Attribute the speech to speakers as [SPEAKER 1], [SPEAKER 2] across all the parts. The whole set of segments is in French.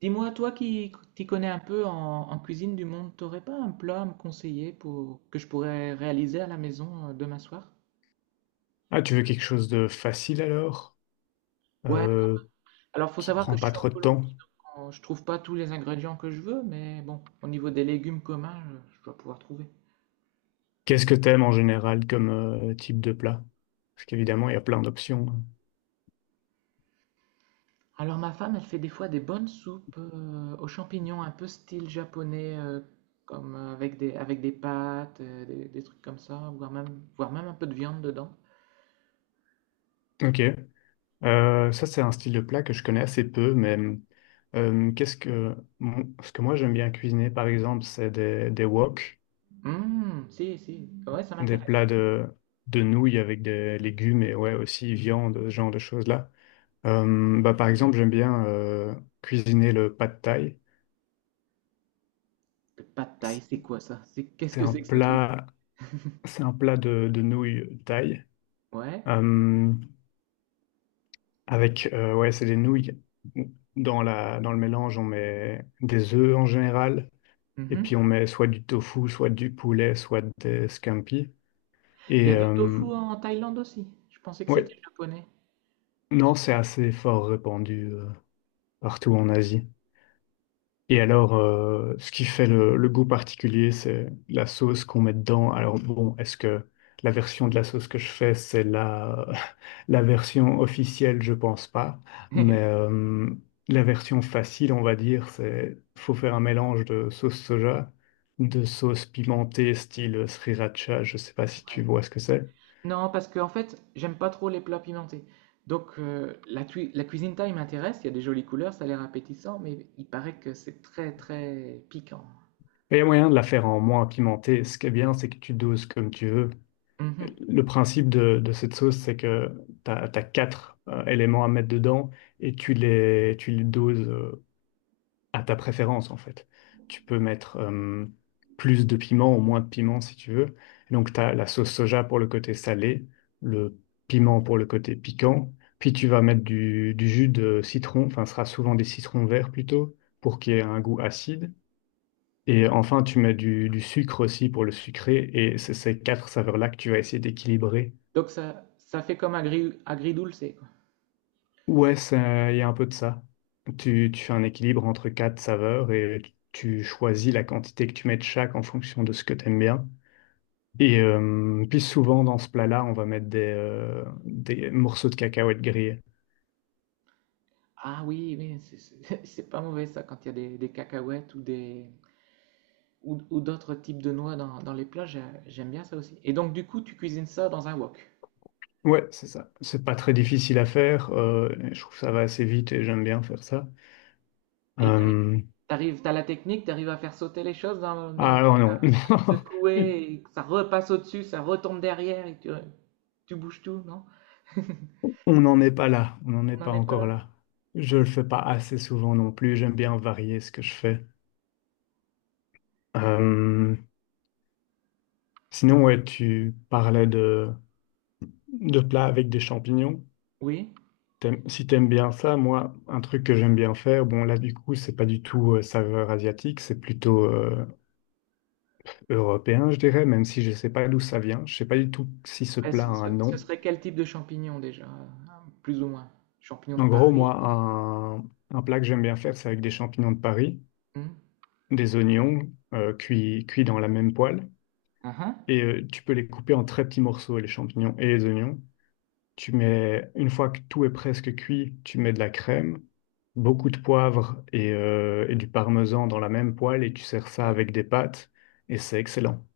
[SPEAKER 1] Dis-moi, toi qui t'y connais un peu en cuisine du monde, t'aurais pas un plat à me conseiller pour, que je pourrais réaliser à la maison demain soir?
[SPEAKER 2] Ah, tu veux quelque chose de facile alors,
[SPEAKER 1] Ouais,
[SPEAKER 2] euh,
[SPEAKER 1] alors faut
[SPEAKER 2] qui
[SPEAKER 1] savoir que
[SPEAKER 2] prend
[SPEAKER 1] je
[SPEAKER 2] pas
[SPEAKER 1] suis en
[SPEAKER 2] trop de temps.
[SPEAKER 1] Colombie, donc je trouve pas tous les ingrédients que je veux, mais bon, au niveau des légumes communs, je dois pouvoir trouver.
[SPEAKER 2] Qu'est-ce que t'aimes en général comme type de plat? Parce qu'évidemment, il y a plein d'options, hein.
[SPEAKER 1] Alors ma femme, elle fait des fois des bonnes soupes aux champignons, un peu style japonais, comme avec avec des pâtes, des trucs comme ça, voire même un peu de viande dedans.
[SPEAKER 2] Ok. Ça, c'est un style de plat que je connais assez peu, mais ce que moi j'aime bien cuisiner, par exemple, c'est des wok,
[SPEAKER 1] Si, ouais, ça
[SPEAKER 2] des
[SPEAKER 1] m'intéresse.
[SPEAKER 2] plats de nouilles avec des légumes et ouais aussi viande, ce genre de choses-là. Bah, par exemple, j'aime bien cuisiner le pad thai.
[SPEAKER 1] Le pad thaï, c'est quoi ça? C'est qu'est-ce
[SPEAKER 2] C'est
[SPEAKER 1] que
[SPEAKER 2] un
[SPEAKER 1] c'est que ce truc?
[SPEAKER 2] plat, c'est un plat de nouilles thaï
[SPEAKER 1] Ouais.
[SPEAKER 2] euh, avec ouais, c'est des nouilles. Dans le mélange, on met des œufs en général. Et puis
[SPEAKER 1] Mhm.
[SPEAKER 2] on met soit du tofu, soit du poulet, soit des scampi.
[SPEAKER 1] Il y
[SPEAKER 2] Et
[SPEAKER 1] a du tofu en Thaïlande aussi. Je pensais que
[SPEAKER 2] ouais,
[SPEAKER 1] c'était japonais.
[SPEAKER 2] non, c'est assez fort répandu partout en Asie. Et alors, ce qui fait le goût particulier, c'est la sauce qu'on met dedans. Alors bon, est-ce que la version de la sauce que je fais, c'est la version officielle? Je pense pas. Mais la version facile, on va dire, c'est faut faire un mélange de sauce soja, de sauce pimentée style sriracha. Je sais pas si
[SPEAKER 1] Ouais.
[SPEAKER 2] tu vois ce que c'est.
[SPEAKER 1] Non, parce que en fait, j'aime pas trop les plats pimentés. Donc la, la cuisine thaï m'intéresse. Il y a des jolies couleurs, ça a l'air appétissant, mais il paraît que c'est très très piquant.
[SPEAKER 2] Et il y a moyen de la faire en moins pimentée. Ce qui est bien, c'est que tu doses comme tu veux.
[SPEAKER 1] Mhm.
[SPEAKER 2] Le principe de cette sauce, c'est que tu as quatre éléments à mettre dedans et tu les doses à ta préférence, en fait. Tu peux mettre plus de piment ou moins de piment si tu veux. Et donc, tu as la sauce soja pour le côté salé, le piment pour le côté piquant. Puis, tu vas mettre du jus de citron, enfin, ce sera souvent des citrons verts plutôt, pour qu'il y ait un goût acide. Et enfin, tu mets du sucre aussi pour le sucré. Et c'est ces quatre saveurs-là que tu vas essayer d'équilibrer.
[SPEAKER 1] Donc ça fait comme agridulce, quoi.
[SPEAKER 2] Ouais, ça, il y a un peu de ça. Tu fais un équilibre entre quatre saveurs et tu choisis la quantité que tu mets de chaque en fonction de ce que tu aimes bien. Et puis souvent dans ce plat-là, on va mettre des morceaux de cacahuètes grillées.
[SPEAKER 1] Ah oui, mais c'est pas mauvais ça quand il y a des cacahuètes ou des, ou d'autres types de noix dans les plats, j'aime bien ça aussi. Et donc, du coup, tu cuisines ça dans un wok.
[SPEAKER 2] Ouais, c'est ça. C'est pas très difficile à faire. Je trouve que ça va assez vite et j'aime bien faire ça.
[SPEAKER 1] Et
[SPEAKER 2] Euh,
[SPEAKER 1] t'as la technique, t'arrives à faire sauter les choses dans, dans le
[SPEAKER 2] ah non,
[SPEAKER 1] wok, à
[SPEAKER 2] non.
[SPEAKER 1] le secouer, et que ça repasse au-dessus, ça retombe derrière, et tu bouges tout, non?
[SPEAKER 2] On n'en est pas là. On n'en est
[SPEAKER 1] On n'en
[SPEAKER 2] pas
[SPEAKER 1] est pas là,
[SPEAKER 2] encore
[SPEAKER 1] non.
[SPEAKER 2] là. Je le fais pas assez souvent non plus. J'aime bien varier ce que je fais. Euh, Sinon, ouais, tu parlais de plats avec des champignons.
[SPEAKER 1] Oui.
[SPEAKER 2] T'aimes, si t'aimes bien ça, moi, un truc que j'aime bien faire, bon, là, du coup, c'est pas du tout saveur asiatique, c'est plutôt européen, je dirais, même si je sais pas d'où ça vient. Je sais pas du tout si ce
[SPEAKER 1] Mais
[SPEAKER 2] plat a un
[SPEAKER 1] ce
[SPEAKER 2] nom.
[SPEAKER 1] serait quel type de champignons déjà? Plus ou moins. Champignons de
[SPEAKER 2] En gros,
[SPEAKER 1] Paris?
[SPEAKER 2] moi, un plat que j'aime bien faire, c'est avec des champignons de Paris, des oignons cuits dans la même poêle.
[SPEAKER 1] Hmm, uhum,
[SPEAKER 2] Et tu peux les couper en très petits morceaux, les champignons et les oignons. Tu mets, une fois que tout est presque cuit, tu mets de la crème, beaucoup de poivre et du parmesan dans la même poêle et tu sers ça
[SPEAKER 1] ouais.
[SPEAKER 2] avec des pâtes et c'est excellent.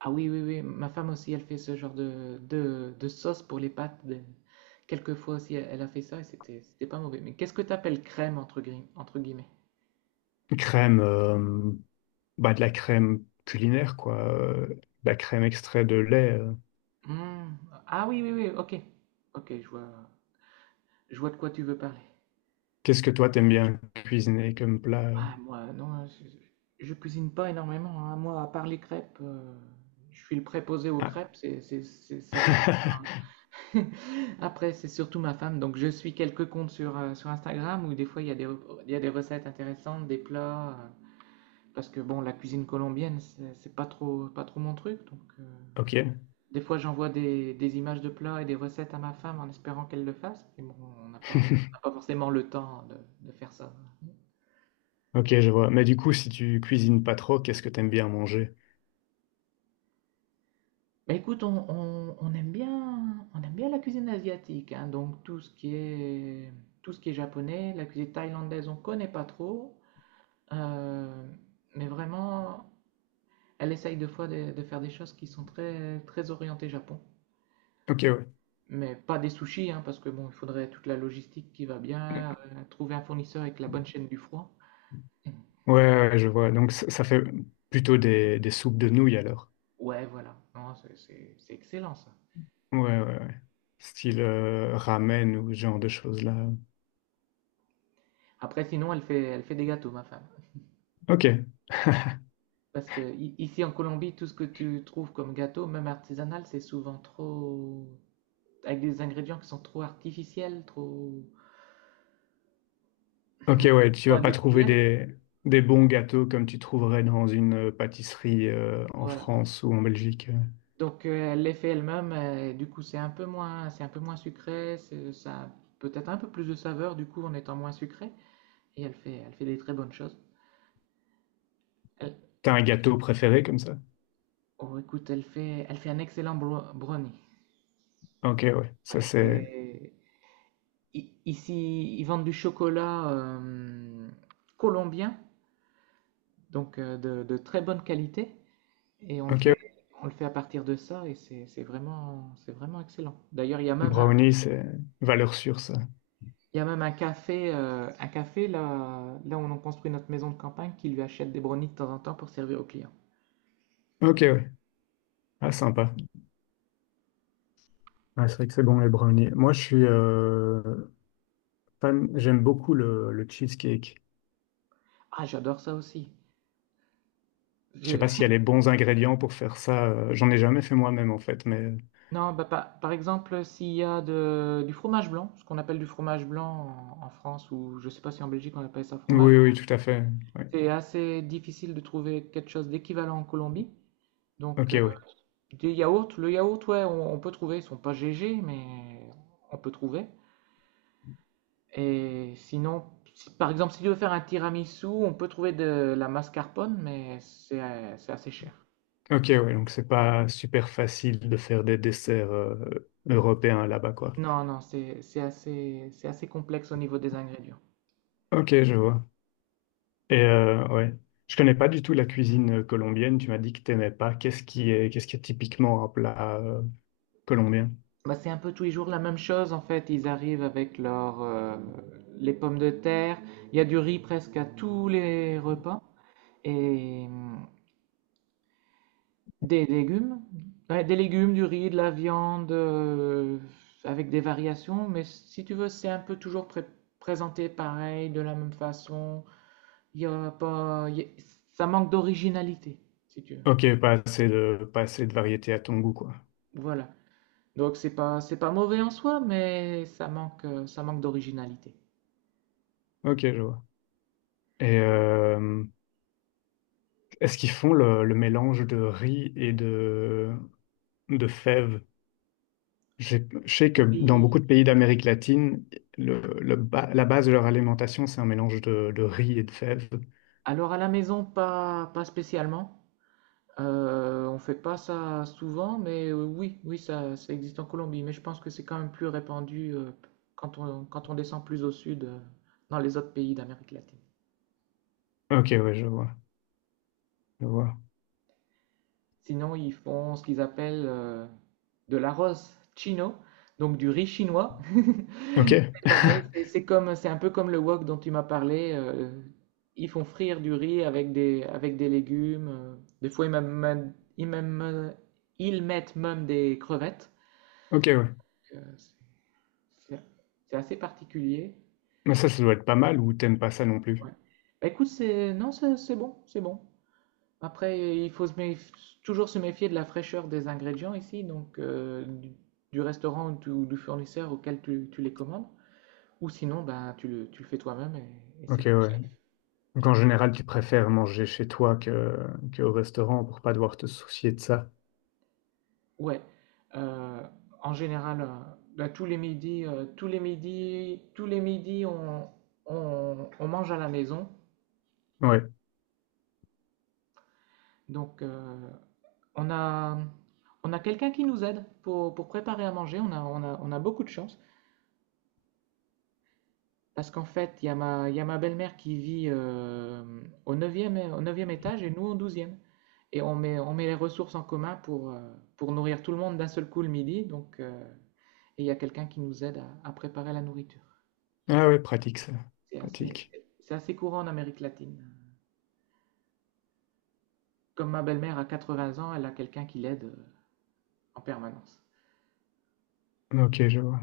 [SPEAKER 1] Ah oui, oui, oui, ma femme aussi, elle fait ce genre de sauce pour les pâtes. Quelquefois aussi, elle a fait ça et c'était pas mauvais. Mais qu'est-ce que t'appelles crème entre guillemets?
[SPEAKER 2] Crème, bah de la crème culinaire quoi, de la crème extrait de lait.
[SPEAKER 1] Hmm, ah oui, oui, oui, ok. Ok, je vois de quoi tu veux parler.
[SPEAKER 2] Qu'est-ce que toi t'aimes bien cuisiner comme plat?
[SPEAKER 1] Ah, moi, non, je cuisine pas énormément, hein. Moi, à part les crêpes, je suis le préposé aux
[SPEAKER 2] Ah,
[SPEAKER 1] crêpes, ça s'arrête là, hein. Après, c'est surtout ma femme, donc je suis quelques comptes sur, sur Instagram où des fois il y a il y a des recettes intéressantes, des plats. Parce que bon, la cuisine colombienne, c'est pas trop mon truc.
[SPEAKER 2] ok.
[SPEAKER 1] Des fois, j'envoie des images de plats et des recettes à ma femme en espérant qu'elle le fasse. Mais bon, on n'a pas forcément le temps de faire ça.
[SPEAKER 2] Ok, je vois. Mais du coup, si tu cuisines pas trop, qu'est-ce que t'aimes bien manger?
[SPEAKER 1] Mais écoute, on aime bien la cuisine asiatique, hein. Donc, tout ce qui est japonais, la cuisine thaïlandaise, on connaît pas trop. Euh, mais vraiment, elle essaye des fois de faire des choses qui sont très orientées Japon.
[SPEAKER 2] Ok, ouais.
[SPEAKER 1] Mais pas des sushis, hein, parce que bon, il faudrait toute la logistique qui va bien, trouver un fournisseur avec la bonne chaîne du froid.
[SPEAKER 2] Ouais, ouais, je vois. Donc, ça fait plutôt des soupes de nouilles alors.
[SPEAKER 1] Ouais, voilà. Non, c'est excellent ça.
[SPEAKER 2] Ouais, ouais, ouais. Style ramen ou ce genre de choses-là.
[SPEAKER 1] Après, sinon, elle fait des gâteaux, ma femme.
[SPEAKER 2] Ok,
[SPEAKER 1] Parce que ici en Colombie, tout ce que tu trouves comme gâteau, même artisanal, c'est souvent trop, avec des ingrédients qui sont trop artificiels, trop,
[SPEAKER 2] ok, ouais. Tu
[SPEAKER 1] trop
[SPEAKER 2] vas pas trouver
[SPEAKER 1] industriels.
[SPEAKER 2] des bons gâteaux comme tu trouverais dans une pâtisserie en
[SPEAKER 1] Voilà.
[SPEAKER 2] France ou en Belgique.
[SPEAKER 1] Donc, elle les fait elle-même, et du coup, c'est un peu moins sucré, ça a peut-être un peu plus de saveur, du coup, en étant moins sucré. Et elle fait des très bonnes choses. Elle-
[SPEAKER 2] T'as un gâteau préféré comme ça?
[SPEAKER 1] oh, écoute, elle fait un excellent brownie.
[SPEAKER 2] Ok, ouais. Ça,
[SPEAKER 1] Ouais,
[SPEAKER 2] c'est.
[SPEAKER 1] c'est... Ici, ils vendent du chocolat colombien, donc de très bonne qualité. Et
[SPEAKER 2] Ok, ouais.
[SPEAKER 1] on le fait à partir de ça, et c'est vraiment, c'est vraiment excellent. D'ailleurs,
[SPEAKER 2] Brownie, c'est valeur sûre, ça.
[SPEAKER 1] il y a même un café là, là où on construit notre maison de campagne qui lui achète des brownies de temps en temps pour servir aux clients.
[SPEAKER 2] Ok, ouais. Ah, sympa. Ouais, c'est vrai que c'est bon les brownies. Moi, je suis fan, j'aime beaucoup le cheesecake.
[SPEAKER 1] Ah, j'adore ça aussi.
[SPEAKER 2] Je sais
[SPEAKER 1] Je,
[SPEAKER 2] pas s'il y a les bons ingrédients pour faire ça. J'en ai jamais fait moi-même en fait, mais
[SPEAKER 1] non, bah, par exemple, s'il y a du fromage blanc, ce qu'on appelle du fromage blanc en France, ou je sais pas si en Belgique on appelle ça fromage
[SPEAKER 2] oui,
[SPEAKER 1] blanc,
[SPEAKER 2] oui, tout à fait. Ouais.
[SPEAKER 1] c'est assez difficile de trouver quelque chose d'équivalent en Colombie. Donc,
[SPEAKER 2] Ok, ouais.
[SPEAKER 1] des yaourts, le yaourt, ouais, on peut trouver, ils sont pas GG, mais on peut trouver. Et sinon, par exemple, si tu veux faire un tiramisu, on peut trouver de la mascarpone, mais c'est assez cher.
[SPEAKER 2] Ok, ouais. Donc c'est pas super facile de faire des desserts européens là-bas, quoi.
[SPEAKER 1] Non, non, c'est assez complexe au niveau des ingrédients.
[SPEAKER 2] Ok, je vois. Et ouais, je connais pas du tout la cuisine colombienne. Tu m'as dit que t'aimais pas. Qu'est-ce qui est typiquement un plat colombien?
[SPEAKER 1] Bah, c'est un peu tous les jours la même chose en fait. Ils arrivent avec leur, les pommes de terre. Il y a du riz presque à tous les repas et des légumes. Ouais, des légumes, du riz, de la viande, avec des variations. Mais si tu veux, c'est un peu toujours présenté pareil, de la même façon. Il y a pas, il y a- ça manque d'originalité, si tu veux.
[SPEAKER 2] Ok, pas assez de, pas assez de variété à ton goût, quoi.
[SPEAKER 1] Voilà. Donc c'est pas mauvais en soi, mais ça manque d'originalité.
[SPEAKER 2] Ok, je vois. Et est-ce qu'ils font le mélange de riz et de fèves? Je sais que dans
[SPEAKER 1] Oui.
[SPEAKER 2] beaucoup de pays d'Amérique latine, la base de leur alimentation, c'est un mélange de riz et de fèves.
[SPEAKER 1] Alors à la maison, pas spécialement. On fait pas ça souvent, mais oui, oui, ça existe en Colombie. Mais je pense que c'est quand même plus répandu quand quand on descend plus au sud, dans les autres pays d'Amérique latine.
[SPEAKER 2] Ok, ouais, je vois, je vois.
[SPEAKER 1] Sinon, ils font ce qu'ils appellent de l'arroz chino, donc du riz chinois.
[SPEAKER 2] Ok,
[SPEAKER 1] C'est pareil, c'est un peu comme le wok dont tu m'as parlé. Ils font frire du riz avec avec des légumes. Euh, des fois, ils, même, même, ils mettent même des crevettes.
[SPEAKER 2] ok, ouais.
[SPEAKER 1] Euh, c'est c'est- c'est assez particulier.
[SPEAKER 2] Mais ça doit être pas mal ou t'aimes pas ça non
[SPEAKER 1] Ouais.
[SPEAKER 2] plus?
[SPEAKER 1] Bah, écoute, c'est, non, c'est bon, c'est bon. Après, il faut se méf- toujours se méfier de la fraîcheur des ingrédients ici, du restaurant ou du fournisseur auquel tu les commandes. Ou sinon, ben, tu le fais toi-même et
[SPEAKER 2] Ok,
[SPEAKER 1] c'est plus
[SPEAKER 2] ouais.
[SPEAKER 1] safe.
[SPEAKER 2] Donc en général, tu préfères manger chez toi que au restaurant pour pas devoir te soucier de ça.
[SPEAKER 1] Ouais. Euh, en général, ben, tous les midis, on mange à la maison.
[SPEAKER 2] Ouais.
[SPEAKER 1] Donc, on a, on a quelqu'un qui nous aide pour préparer à manger. On a beaucoup de chance. Parce qu'en fait, il y a ma belle-mère qui vit au neuvième au 9e étage et nous au douzième. Et on met les ressources en commun pour nourrir tout le monde d'un seul coup le midi. Donc, et il y a quelqu'un qui nous aide à préparer la nourriture.
[SPEAKER 2] Ah ouais, pratique ça.
[SPEAKER 1] C'est assez,
[SPEAKER 2] Pratique.
[SPEAKER 1] c'est assez courant en Amérique latine. Comme ma belle-mère a 80 ans, elle a quelqu'un qui l'aide en permanence.
[SPEAKER 2] Ok, je vois.